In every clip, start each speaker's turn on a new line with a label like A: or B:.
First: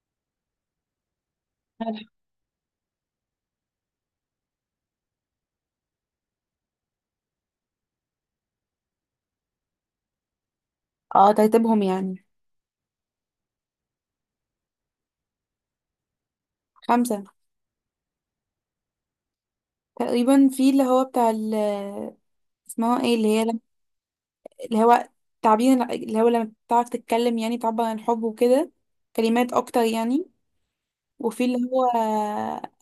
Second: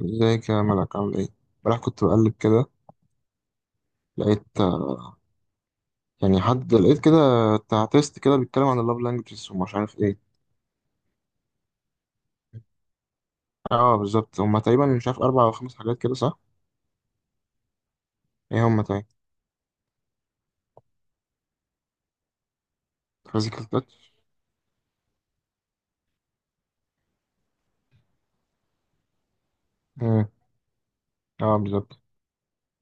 A: ازيك يا ملك، عامل ايه؟ امبارح كنت بقلب كده، لقيت يعني حد لقيت كده، بتاع تيست كده بيتكلم عن اللاف لانجوجز ومش عارف ايه.
B: اه، ترتيبهم يعني.
A: اه بالظبط، هما تقريبا مش عارف اربع او خمس حاجات كده، صح؟
B: خمسة.
A: ايه هما تاني؟
B: تقريبا في اللي هو بتاع ال، اسمها ايه اللي هي لم...
A: فيزيكال تاتش.
B: اللي هو تعبير، اللي هو لما بتعرف تتكلم يعني تعبر عن الحب وكده، كلمات اكتر يعني. وفي
A: اه
B: اللي هو
A: بالظبط.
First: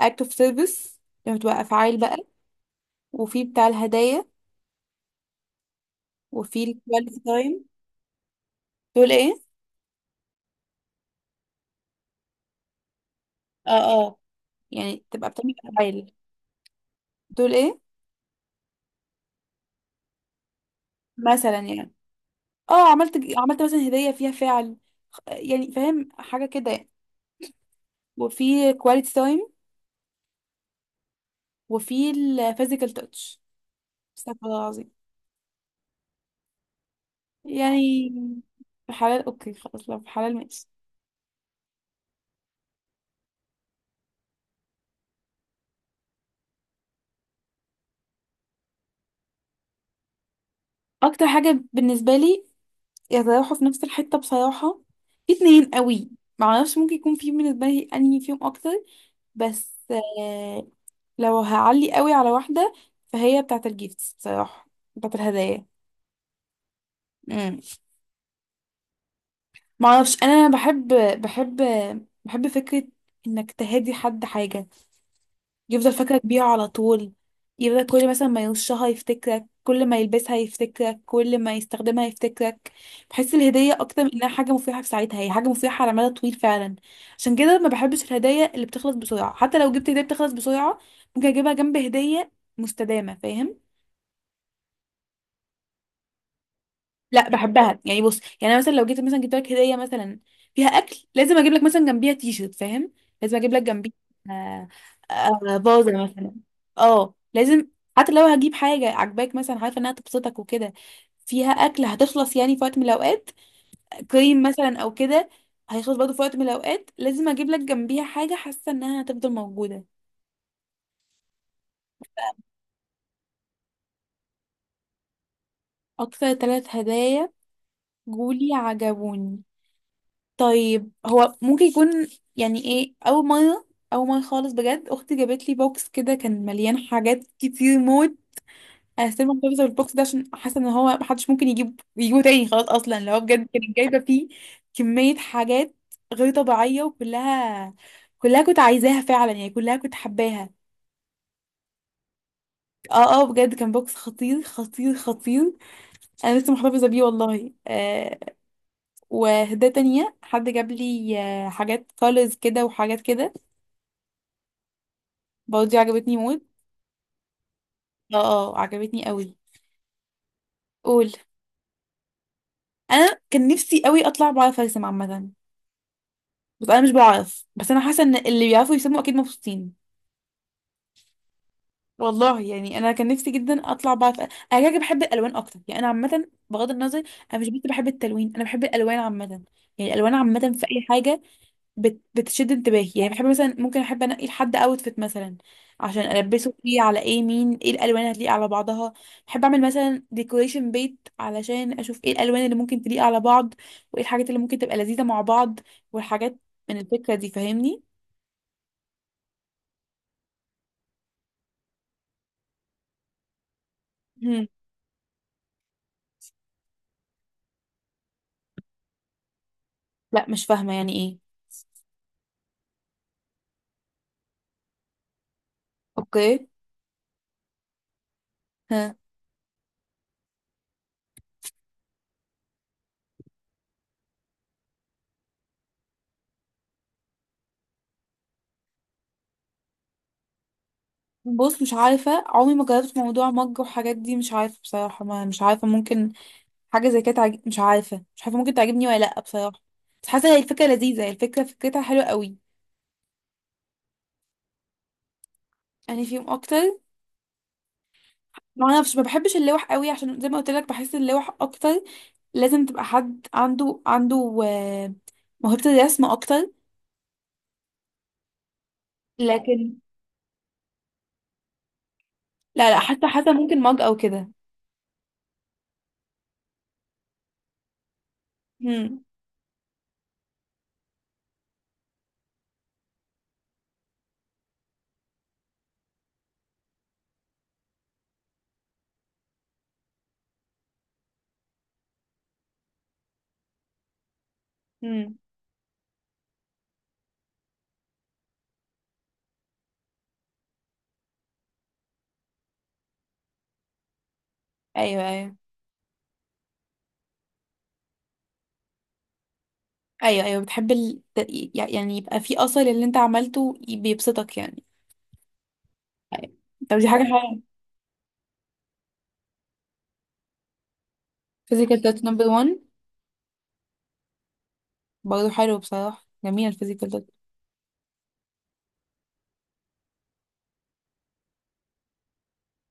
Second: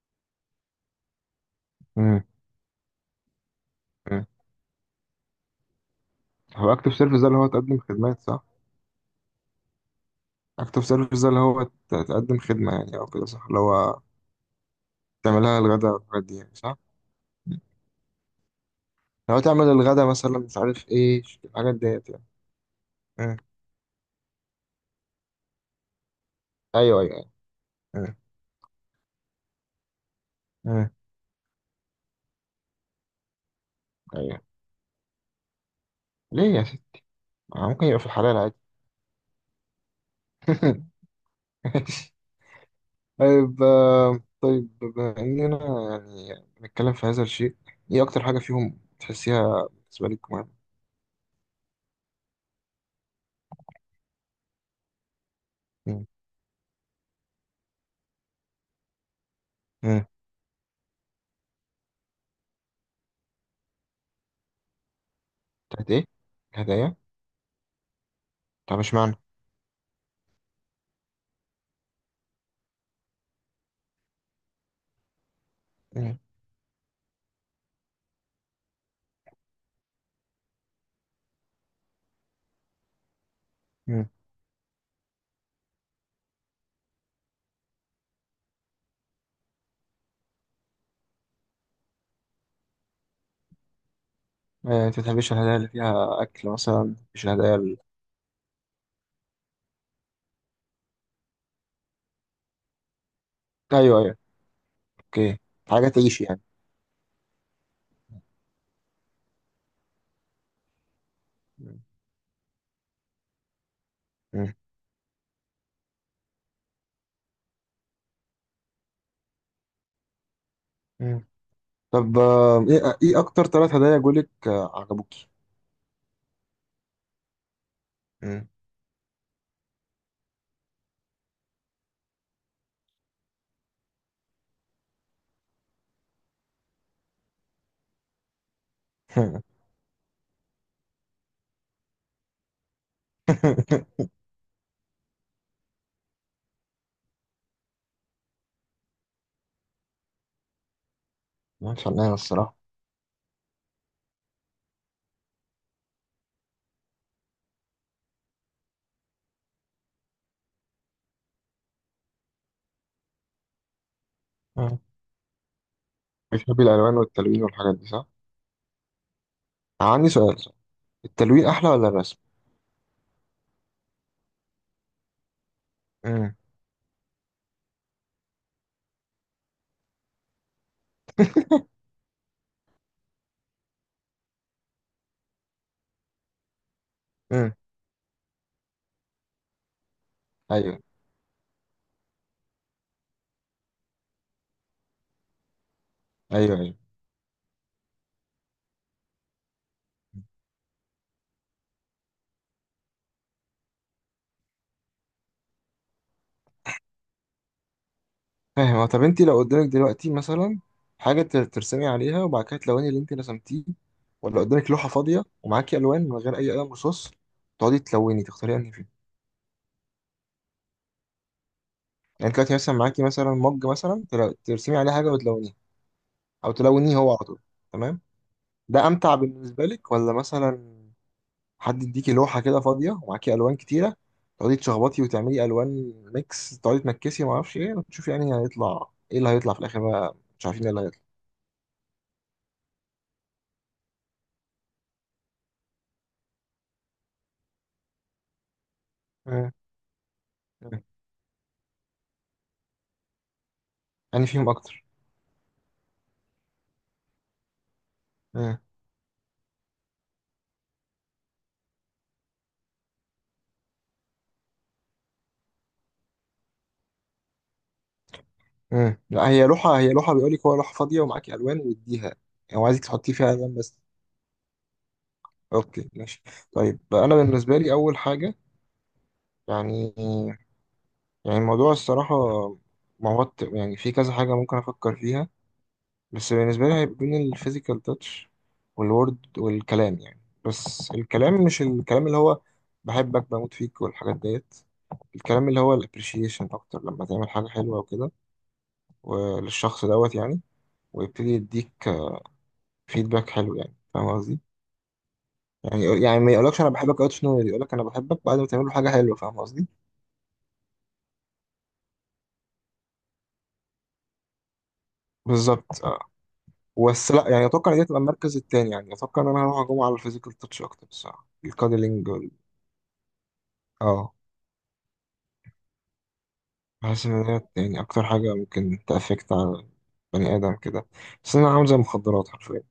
B: act of service لما تبقى افعال بقى.
A: مم.
B: وفي بتاع الهدايا.
A: مم.
B: وفي
A: هو
B: ال
A: اكتف
B: quality
A: سيرفيس ده اللي هو
B: time.
A: تقدم خدمات، صح؟
B: دول ايه.
A: اكتف سيرفيس ده اللي هو تقدم خدمة يعني او كده، صح؟ اللي
B: اه،
A: هو
B: اه، يعني تبقى بتعمل
A: تعملها الغدا
B: افعال.
A: والحاجات دي يعني، صح؟
B: دول
A: مم.
B: ايه.
A: لو تعمل الغدا مثلا، مش عارف ايه
B: مثلا
A: الحاجات
B: يعني.
A: ديت يعني.
B: اه، عملت
A: مم.
B: عملت مثلا هدية فيها فعل، يعني فاهم حاجة كده يعني.
A: ايوه ايوه ايوه. مم.
B: وفي quality time.
A: مم.
B: وفي الفيزيكال تاتش.
A: ايوه.
B: استغفر الله العظيم.
A: ليه يا؟ ممكن يبقى في
B: يعني.
A: الحلال عادي.
B: حلال اوكي خلاص، لو في حلال ماشي.
A: ماشي. طيب بما إننا يعني بنتكلم في هذا الشيء، إيه أكتر حاجة فيهم تحسيها بالنسبة لك مهمة؟
B: اكتر حاجه بالنسبه لي يتراوحوا في نفس الحته بصراحه. في اتنين
A: مم.
B: قوي. معرفش ممكن يكون في بالنسبه لي انهي فيهم اكتر، بس
A: مم.
B: لو هعلي قوي على واحده، فهي بتاعه الجيفتس بصراحه، بتاعه الهدايا.
A: بتاعت إيه؟ الهدايا؟
B: امم
A: طب اشمعنى؟
B: معرفش، انا بحب بحب فكره انك تهدي حد حاجه يفضل
A: مم.
B: فاكرك بيها على طول. يفضل كل مثلا ما يرشها يفتكرك، كل ما يلبسها يفتكرك، كل ما يستخدمها يفتكرك. بحس الهدية أكتر
A: مم.
B: من إنها حاجة مفيدة في ساعتها، هي حاجة مفيدة على مدى طويل فعلا. عشان كده ما بحبش الهدايا اللي بتخلص بسرعة. حتى لو جبت هدية بتخلص بسرعة، ممكن أجيبها جنب هدية مستدامة، فاهم.
A: أنت بتحبش الهدايا اللي فيها أكل مثلا؟ مش
B: لا
A: الهدايا اللي...
B: بحبها. يعني بص، يعني انا مثلا لو جيت مثلا جبت لك هديه مثلا فيها اكل، لازم اجيب لك مثلا جنبيها تي شيرت، فاهم؟ لازم اجيب لك جنبيها،
A: أيوه أيوه.
B: آه،
A: أوكي. حاجة
B: فازه
A: تعيش
B: مثلا.
A: يعني.
B: اه لازم. حتى لو هجيب حاجه عجباك مثلا عارفه انها تبسطك وكده، فيها
A: مم.
B: اكل هتخلص يعني في وقت من الاوقات. كريم
A: مم.
B: مثلا او كده هيخلص برضه في وقت من الاوقات. لازم اجيب لك جنبيها حاجه حاسه انها هتفضل موجوده.
A: مم. طب إيه أكتر 3 هدايا جولك عجبوكي؟
B: اكتر ثلاث هدايا
A: مم.
B: جولي عجبوني. طيب، هو ممكن يكون يعني ايه، اول مره، اول مره خالص بجد اختي جابت لي بوكس كده كان مليان حاجات كتير موت. انا ستيل محتفظه بالبوكس ده عشان حاسه ان هو محدش ممكن يجيبه تاني خلاص، اصلا اللي هو بجد كانت جايبه فيه كميه حاجات غير طبيعيه. وكلها كنت عايزاها فعلا، يعني كلها كنت حباها.
A: مش علينا الصراحة.
B: اه، اه بجد كان بوكس خطير خطير خطير. انا لسه محتفظه بيه والله. وهدايا تانية حد جاب لي، حاجات كولرز كده وحاجات كده، برضه دي عجبتني موت.
A: بتحبي الالوان والتلوين والحاجات دي، صح؟
B: اه، اه عجبتني قوي.
A: عندي سؤال، صح؟
B: قول.
A: التلوين احلى ولا الرسم؟
B: انا كان نفسي قوي اطلع بعرف ارسم عامه،
A: امم.
B: بس انا مش بعرف. بس انا حاسه ان اللي بيعرفوا يرسموا اكيد مبسوطين. والله يعني انا كان نفسي جدا اطلع بعرف انا. كده كده بحب الالوان اكتر، يعني انا عامه بغض النظر. انا مش
A: امم.
B: بس بحب التلوين، انا بحب الالوان عامه. يعني الالوان عامه في
A: ايوه
B: اي حاجه بتشد انتباهي. يعني بحب مثلا، ممكن احب انقي لحد اوتفيت مثلا عشان البسه،
A: ايوه
B: فيه
A: ايوه.
B: على ايه، مين ايه الالوان اللي هتليق على بعضها. بحب اعمل مثلا ديكوريشن بيت علشان اشوف ايه الالوان اللي ممكن تليق على بعض، وايه الحاجات اللي ممكن تبقى لذيذة مع بعض، والحاجات، من الفكرة دي، فاهمني.
A: فاهم. هو طب انت لو قدامك دلوقتي مثلا حاجه، ترسمي عليها وبعد كده تلوني اللي انت رسمتيه، ولا
B: هم.
A: قدامك لوحه فاضيه ومعاكي الوان من غير اي قلم رصاص، تقعدي تلوني، تختاري انهي فيهم؟
B: لا مش فاهمة يعني ايه.
A: يعني انت دلوقتي مثلا معاكي مثلا مج مثلا ترسمي عليه حاجه وتلونيه،
B: اوكي.
A: او تلونيه هو على طول. تمام. ده
B: ها.
A: امتع بالنسبه لك ولا مثلا حد يديكي لوحه كده فاضيه ومعاكي الوان كتيره، تقعدي تشخبطي وتعملي الوان ميكس، تقعدي تنكسي وما اعرفش ايه، وتشوفي يعني هيطلع ايه اللي هيطلع في الاخر، بقى مش عارفين ايه اللي هيطلع؟
B: بص، مش عارفة، عمري ما جربت موضوع مج وحاجات دي، مش عارفة بصراحة. ما مش عارفة، ممكن حاجه زي كده مش عارفه، مش عارفه، ممكن تعجبني ولا لا
A: مم.
B: بصراحه. بس حاسه هي الفكره لذيذه، هي الفكره فكرتها حلوه قوي.
A: انا فيهم اكتر؟
B: يعني فيهم اكتر.
A: مم.
B: ما اعرفش، ما بحبش اللوح قوي عشان زي ما قلت لك بحس اللوح اكتر لازم تبقى حد عنده موهبه الرسم اكتر.
A: مم. لا، هي
B: لكن،
A: لوحه هي لوحه بيقول لك هو، لوحه فاضيه ومعاكي الوان واديها. يعني هو
B: لا لا،
A: عايزك
B: حتى
A: تحطي فيها الوان
B: ممكن
A: بس.
B: مج او كده.
A: اوكي ماشي. طيب انا بالنسبه لي اول حاجه،
B: هم،
A: يعني، يعني الموضوع الصراحه موت، يعني في كذا حاجه ممكن افكر فيها. بس بالنسبة لي هيبقى بين الفيزيكال تاتش والورد والكلام يعني. بس الكلام، مش الكلام اللي هو بحبك بموت فيك والحاجات ديت،
B: هم.
A: الكلام اللي هو الابريشيشن اكتر، لما تعمل حاجة حلوة وكده وللشخص دوت يعني، ويبتدي يديك فيدباك حلو يعني، فاهم قصدي؟
B: ايوه ايوه
A: يعني ما يقولكش انا بحبك اوت نو، يقولك انا بحبك بعد ما تعمل له حاجة حلوة، فاهم قصدي؟
B: ايوه ايوه. بتحب يعني يبقى في اثر اللي انت عملته بيبسطك يعني.
A: بالظبط اه.
B: طب دي حاجه
A: بس لا
B: حلوه.
A: يعني، اتوقع ان دي تبقى المركز التاني. يعني اتوقع ان انا هروح اجوم على الفيزيكال تاتش اكتر بصراحة،
B: فيزيكال تاتش
A: الكادلينج
B: نمبر
A: وال...
B: 1.
A: اه
B: برضه حلو بصراحه، جميل الفيزيكال.
A: بحس إن هي يعني أكتر حاجة ممكن تأفكت على بني آدم كده. بس أنا عامل زي المخدرات حرفيا،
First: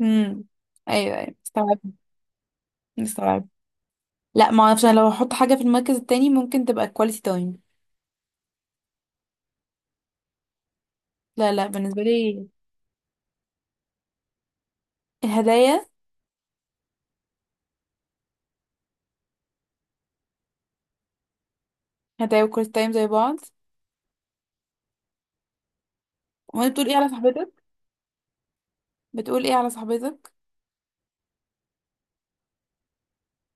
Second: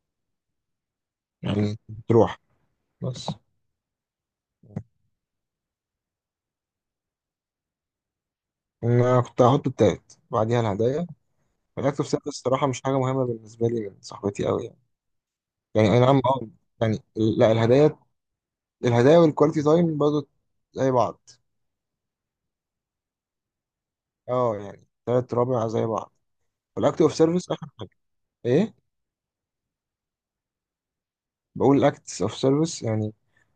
B: امم ايوه ايوه مستوعب.
A: يعني تروح. بس
B: مستوعب. لا، ما اعرفش، انا لو هحط حاجه في المركز التاني ممكن تبقى كواليتي تايم.
A: أنا كنت هحط التالت بعديها الهدايا،
B: لا لا، بالنسبه
A: والأكل في سنة
B: لي
A: الصراحة مش حاجة مهمة بالنسبة لي من صاحبتي أوي يعني.
B: الهدايا.
A: يعني أي نعم أه، يعني لا، الهدايا، الهدايا والكواليتي تايم برضه زي بعض.
B: هدايا وكواليتي تايم زي بعض.
A: أه يعني تلات رابع زي بعض.
B: وانت بتقول ايه
A: والأكل
B: على
A: أوف سيرفيس
B: صاحبتك؟
A: آخر حاجة. إيه؟
B: بتقول ايه على صاحبتك؟
A: بقول acts of service يعني.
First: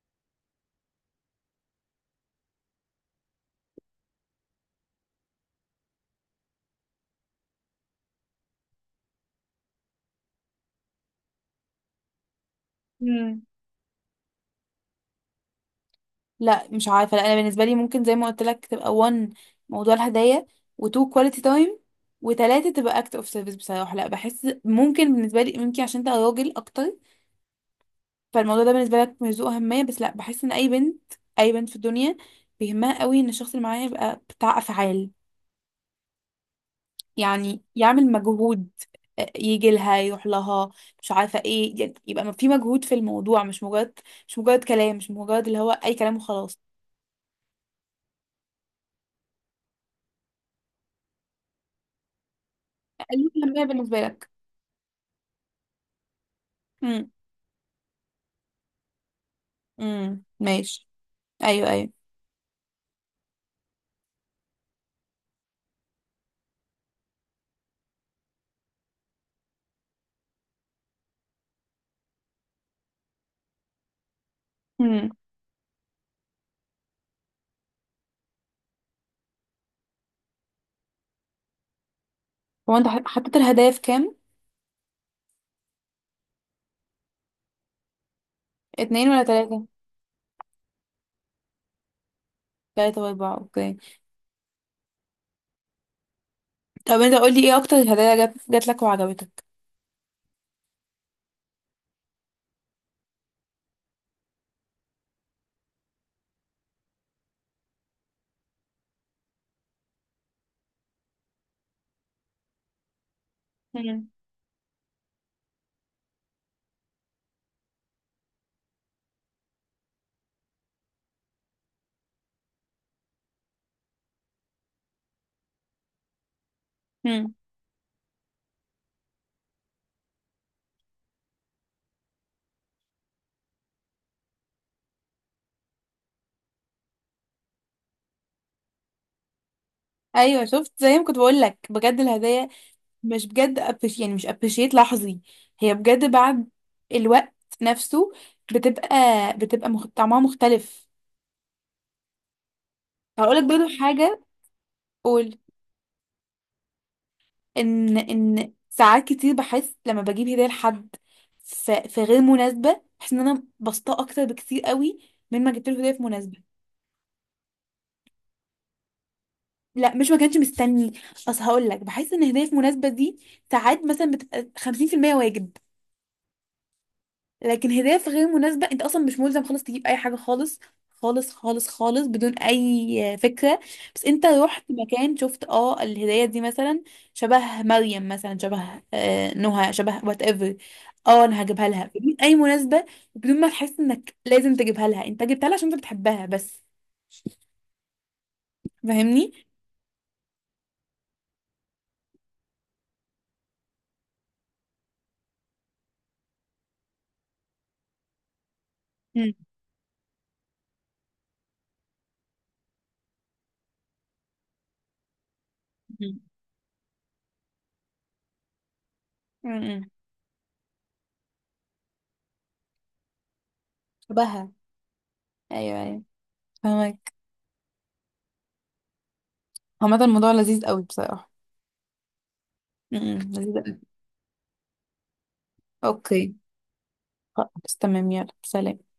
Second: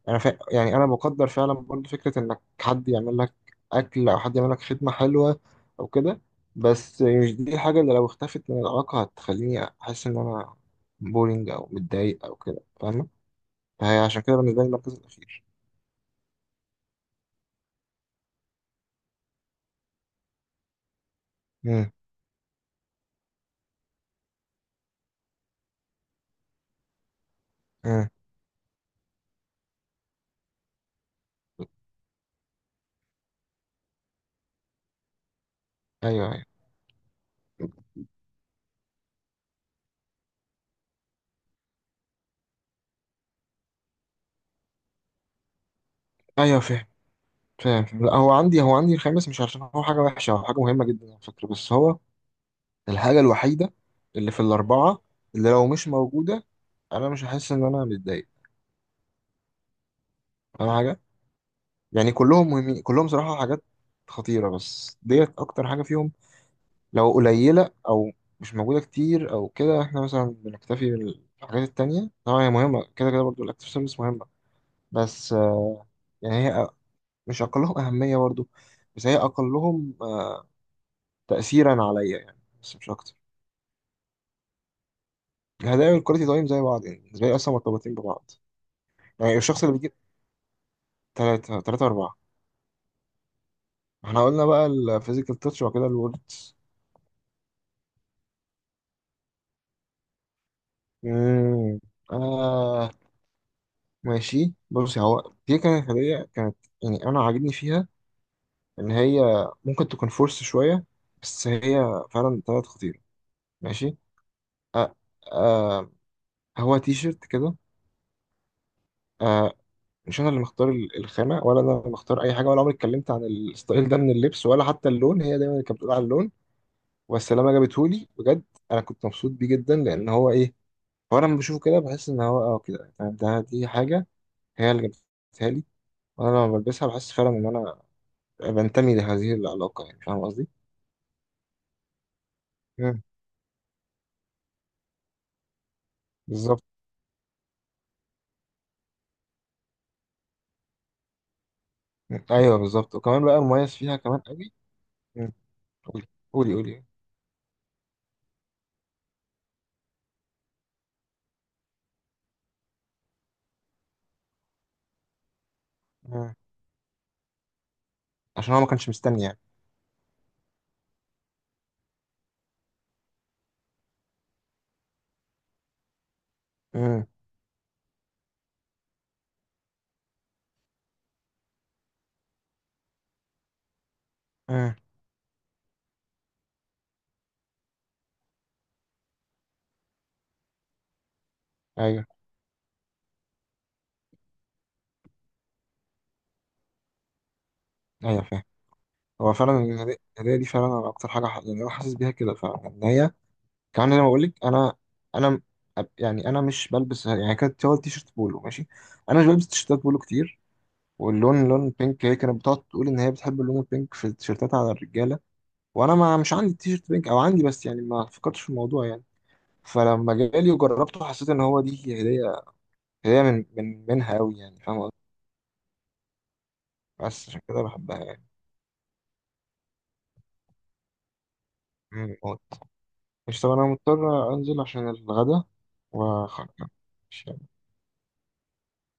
A: انا يعني انا بقدر فعلا برضو فكره انك حد يعمل لك اكل، او حد يعمل لك خدمه حلوه او كده، بس مش دي الحاجه اللي لو اختفت من العلاقه هتخليني احس ان انا بورينج او متضايق او كده، فاهمه؟
B: مم.
A: فهي عشان كده بالنسبه لي المركز الاخير.
B: لا مش عارفه، لا انا بالنسبه لي ممكن زي ما قلت لك تبقى 1 موضوع الهدايا، و2 كواليتي تايم،
A: امم.
B: وتلاتة تبقى اكت اوف سيرفيس بصراحه. لا بحس ممكن بالنسبه لي، ممكن عشان انت راجل اكتر
A: امم.
B: فالموضوع ده بالنسبه لك مش ذو اهميه، بس لا بحس ان اي بنت، اي بنت في الدنيا بيهمها قوي ان الشخص اللي معاها يبقى بتاع افعال،
A: ايوه ايوه
B: يعني يعمل مجهود، يجي لها، يروح لها، مش عارفه ايه، يعني يبقى في مجهود في الموضوع. مش مجرد، مش مجرد كلام، مش مجرد اللي هو اي كلام وخلاص.
A: ايوه. فاهم. فاهم. لا، هو عندي الخامس مش عشان هو حاجه وحشه، هو حاجه مهمه جدا على فكره، بس هو الحاجة
B: قليل اهميه
A: الوحيدة
B: بالنسبه لك.
A: اللي في الأربعة، اللي لو مش موجودة أنا
B: امم
A: مش هحس إن أنا متضايق، فاهم
B: ماشي.
A: حاجة؟
B: ايوه ايوه.
A: يعني كلهم مهمين، كلهم صراحة حاجات خطيرة، بس ديت أكتر حاجة فيهم لو قليلة أو مش موجودة كتير أو كده، إحنا مثلا بنكتفي بالحاجات التانية. طبعا هي مهمة كده كده، برضه الأكتيف سيرفيس مهمة،
B: امم
A: بس يعني هي مش أقلهم أهمية برضه، بس هي أقلهم تأثيرا عليا يعني،
B: هو
A: بس
B: انت
A: مش أكتر.
B: حطيت الهدايا في كام،
A: الهدايا والكواليتي تايم زي بعض، يعني بالنسبة لي أصلا مرتبطين ببعض،
B: اتنين ولا
A: يعني الشخص
B: تلاته؟
A: اللي بيجيب. تلاتة، تلاتة أربعة.
B: تلاته واربعه، اوكي.
A: احنا قلنا بقى الفيزيكال تاتش وبعد كده الوردز.
B: طب انت قولي ايه اكتر هدايا جات لك وعجبتك.
A: مم. آه ماشي، بصي، هو دي كانت هدية كانت، يعني أنا عاجبني فيها إن هي ممكن تكون فورس شوية، بس هي فعلا طلعت خطيرة. ماشي. آه آه. هو تي شيرت كده، آه، مش أنا اللي مختار الخامة ولا أنا اللي مختار أي حاجة، ولا عمري اتكلمت عن الستايل ده من اللبس ولا حتى اللون، هي دايما اللي كانت بتقول على اللون،
B: امم
A: والسلامة جابتهولي بجد. أنا كنت مبسوط بيه جدا، لأن هو إيه، فانا لما بشوفه كده بحس ان هو كده يعني، ده دي حاجه هي اللي جابتها لي، وانا لما بلبسها بحس فعلا ان انا بنتمي لهذه العلاقه يعني، فاهم
B: ايوه
A: قصدي؟
B: شفت زي ما كنت بقول لك، بجد الهدايا
A: مم.
B: مش بجد أبش يعني، مش ابريشيت لحظي، هي بجد بعد
A: بالظبط.
B: الوقت نفسه بتبقى، طعمها مختلف.
A: مم. ايوه بالظبط، وكمان
B: هقول
A: بقى
B: لك برضه
A: المميز فيها كمان
B: حاجه.
A: قوي. مم.
B: قول.
A: قولي قولي قولي.
B: ان ساعات كتير بحس لما بجيب هديه لحد في غير مناسبه، بحس ان انا بسطاه اكتر بكتير قوي من ما جبت له هديه في
A: مم.
B: مناسبه.
A: عشان هو ما كانش مستني يعني.
B: لا مش ما كانش مستني، اصل هقول لك بحس ان هديه في مناسبه دي ساعات مثلا بتبقى 50% واجب،
A: مم.
B: لكن هدايا في غير مناسبة انت اصلا مش ملزم خالص تجيب اي حاجة خالص خالص خالص خالص بدون اي فكرة. بس انت رحت
A: مم.
B: مكان شفت اه الهدايا دي مثلا شبه مريم مثلا، شبه آه نهى، شبه وات ايفر، اه انا هجيبها لها
A: ايوه
B: بدون اي مناسبة وبدون ما تحس انك لازم تجيبها لها، انت جبتها لها عشان انت بتحبها بس.
A: ايوه فاهم.
B: فاهمني؟
A: هو فعلا الهدايا دي فعلا انا اكتر حاجه، يعني انا حاسس بيها كده فعلا ان هي، كمان زي ما بقول لك، انا انا م- يعني انا مش بلبس، يعني كانت هو التيشيرت بولو ماشي، انا مش
B: مم.
A: بلبس تيشيرتات بولو كتير، واللون لون بينك، هي كانت بتقعد تقول ان هي بتحب اللون البينك في التيشيرتات على الرجاله، وانا ما
B: مم.
A: مش عندي تيشيرت بينك، او عندي بس يعني ما فكرتش في الموضوع يعني،
B: امم
A: فلما جالي وجربته حسيت ان هو دي هي هديه، هديه من من منها قوي
B: شبهها.
A: يعني، فاهم قصدي؟
B: ايوه ايوه، فاهمك.
A: بس عشان كده بحبها يعني.
B: عامة الموضوع لذيذ قوي بصراحة.
A: مم، موت.
B: امم،
A: مش طب انا
B: لذيذة.
A: مضطر انزل عشان الغدا
B: اوكي.
A: وخلاص.
B: خلاص تمام، يلا سلام.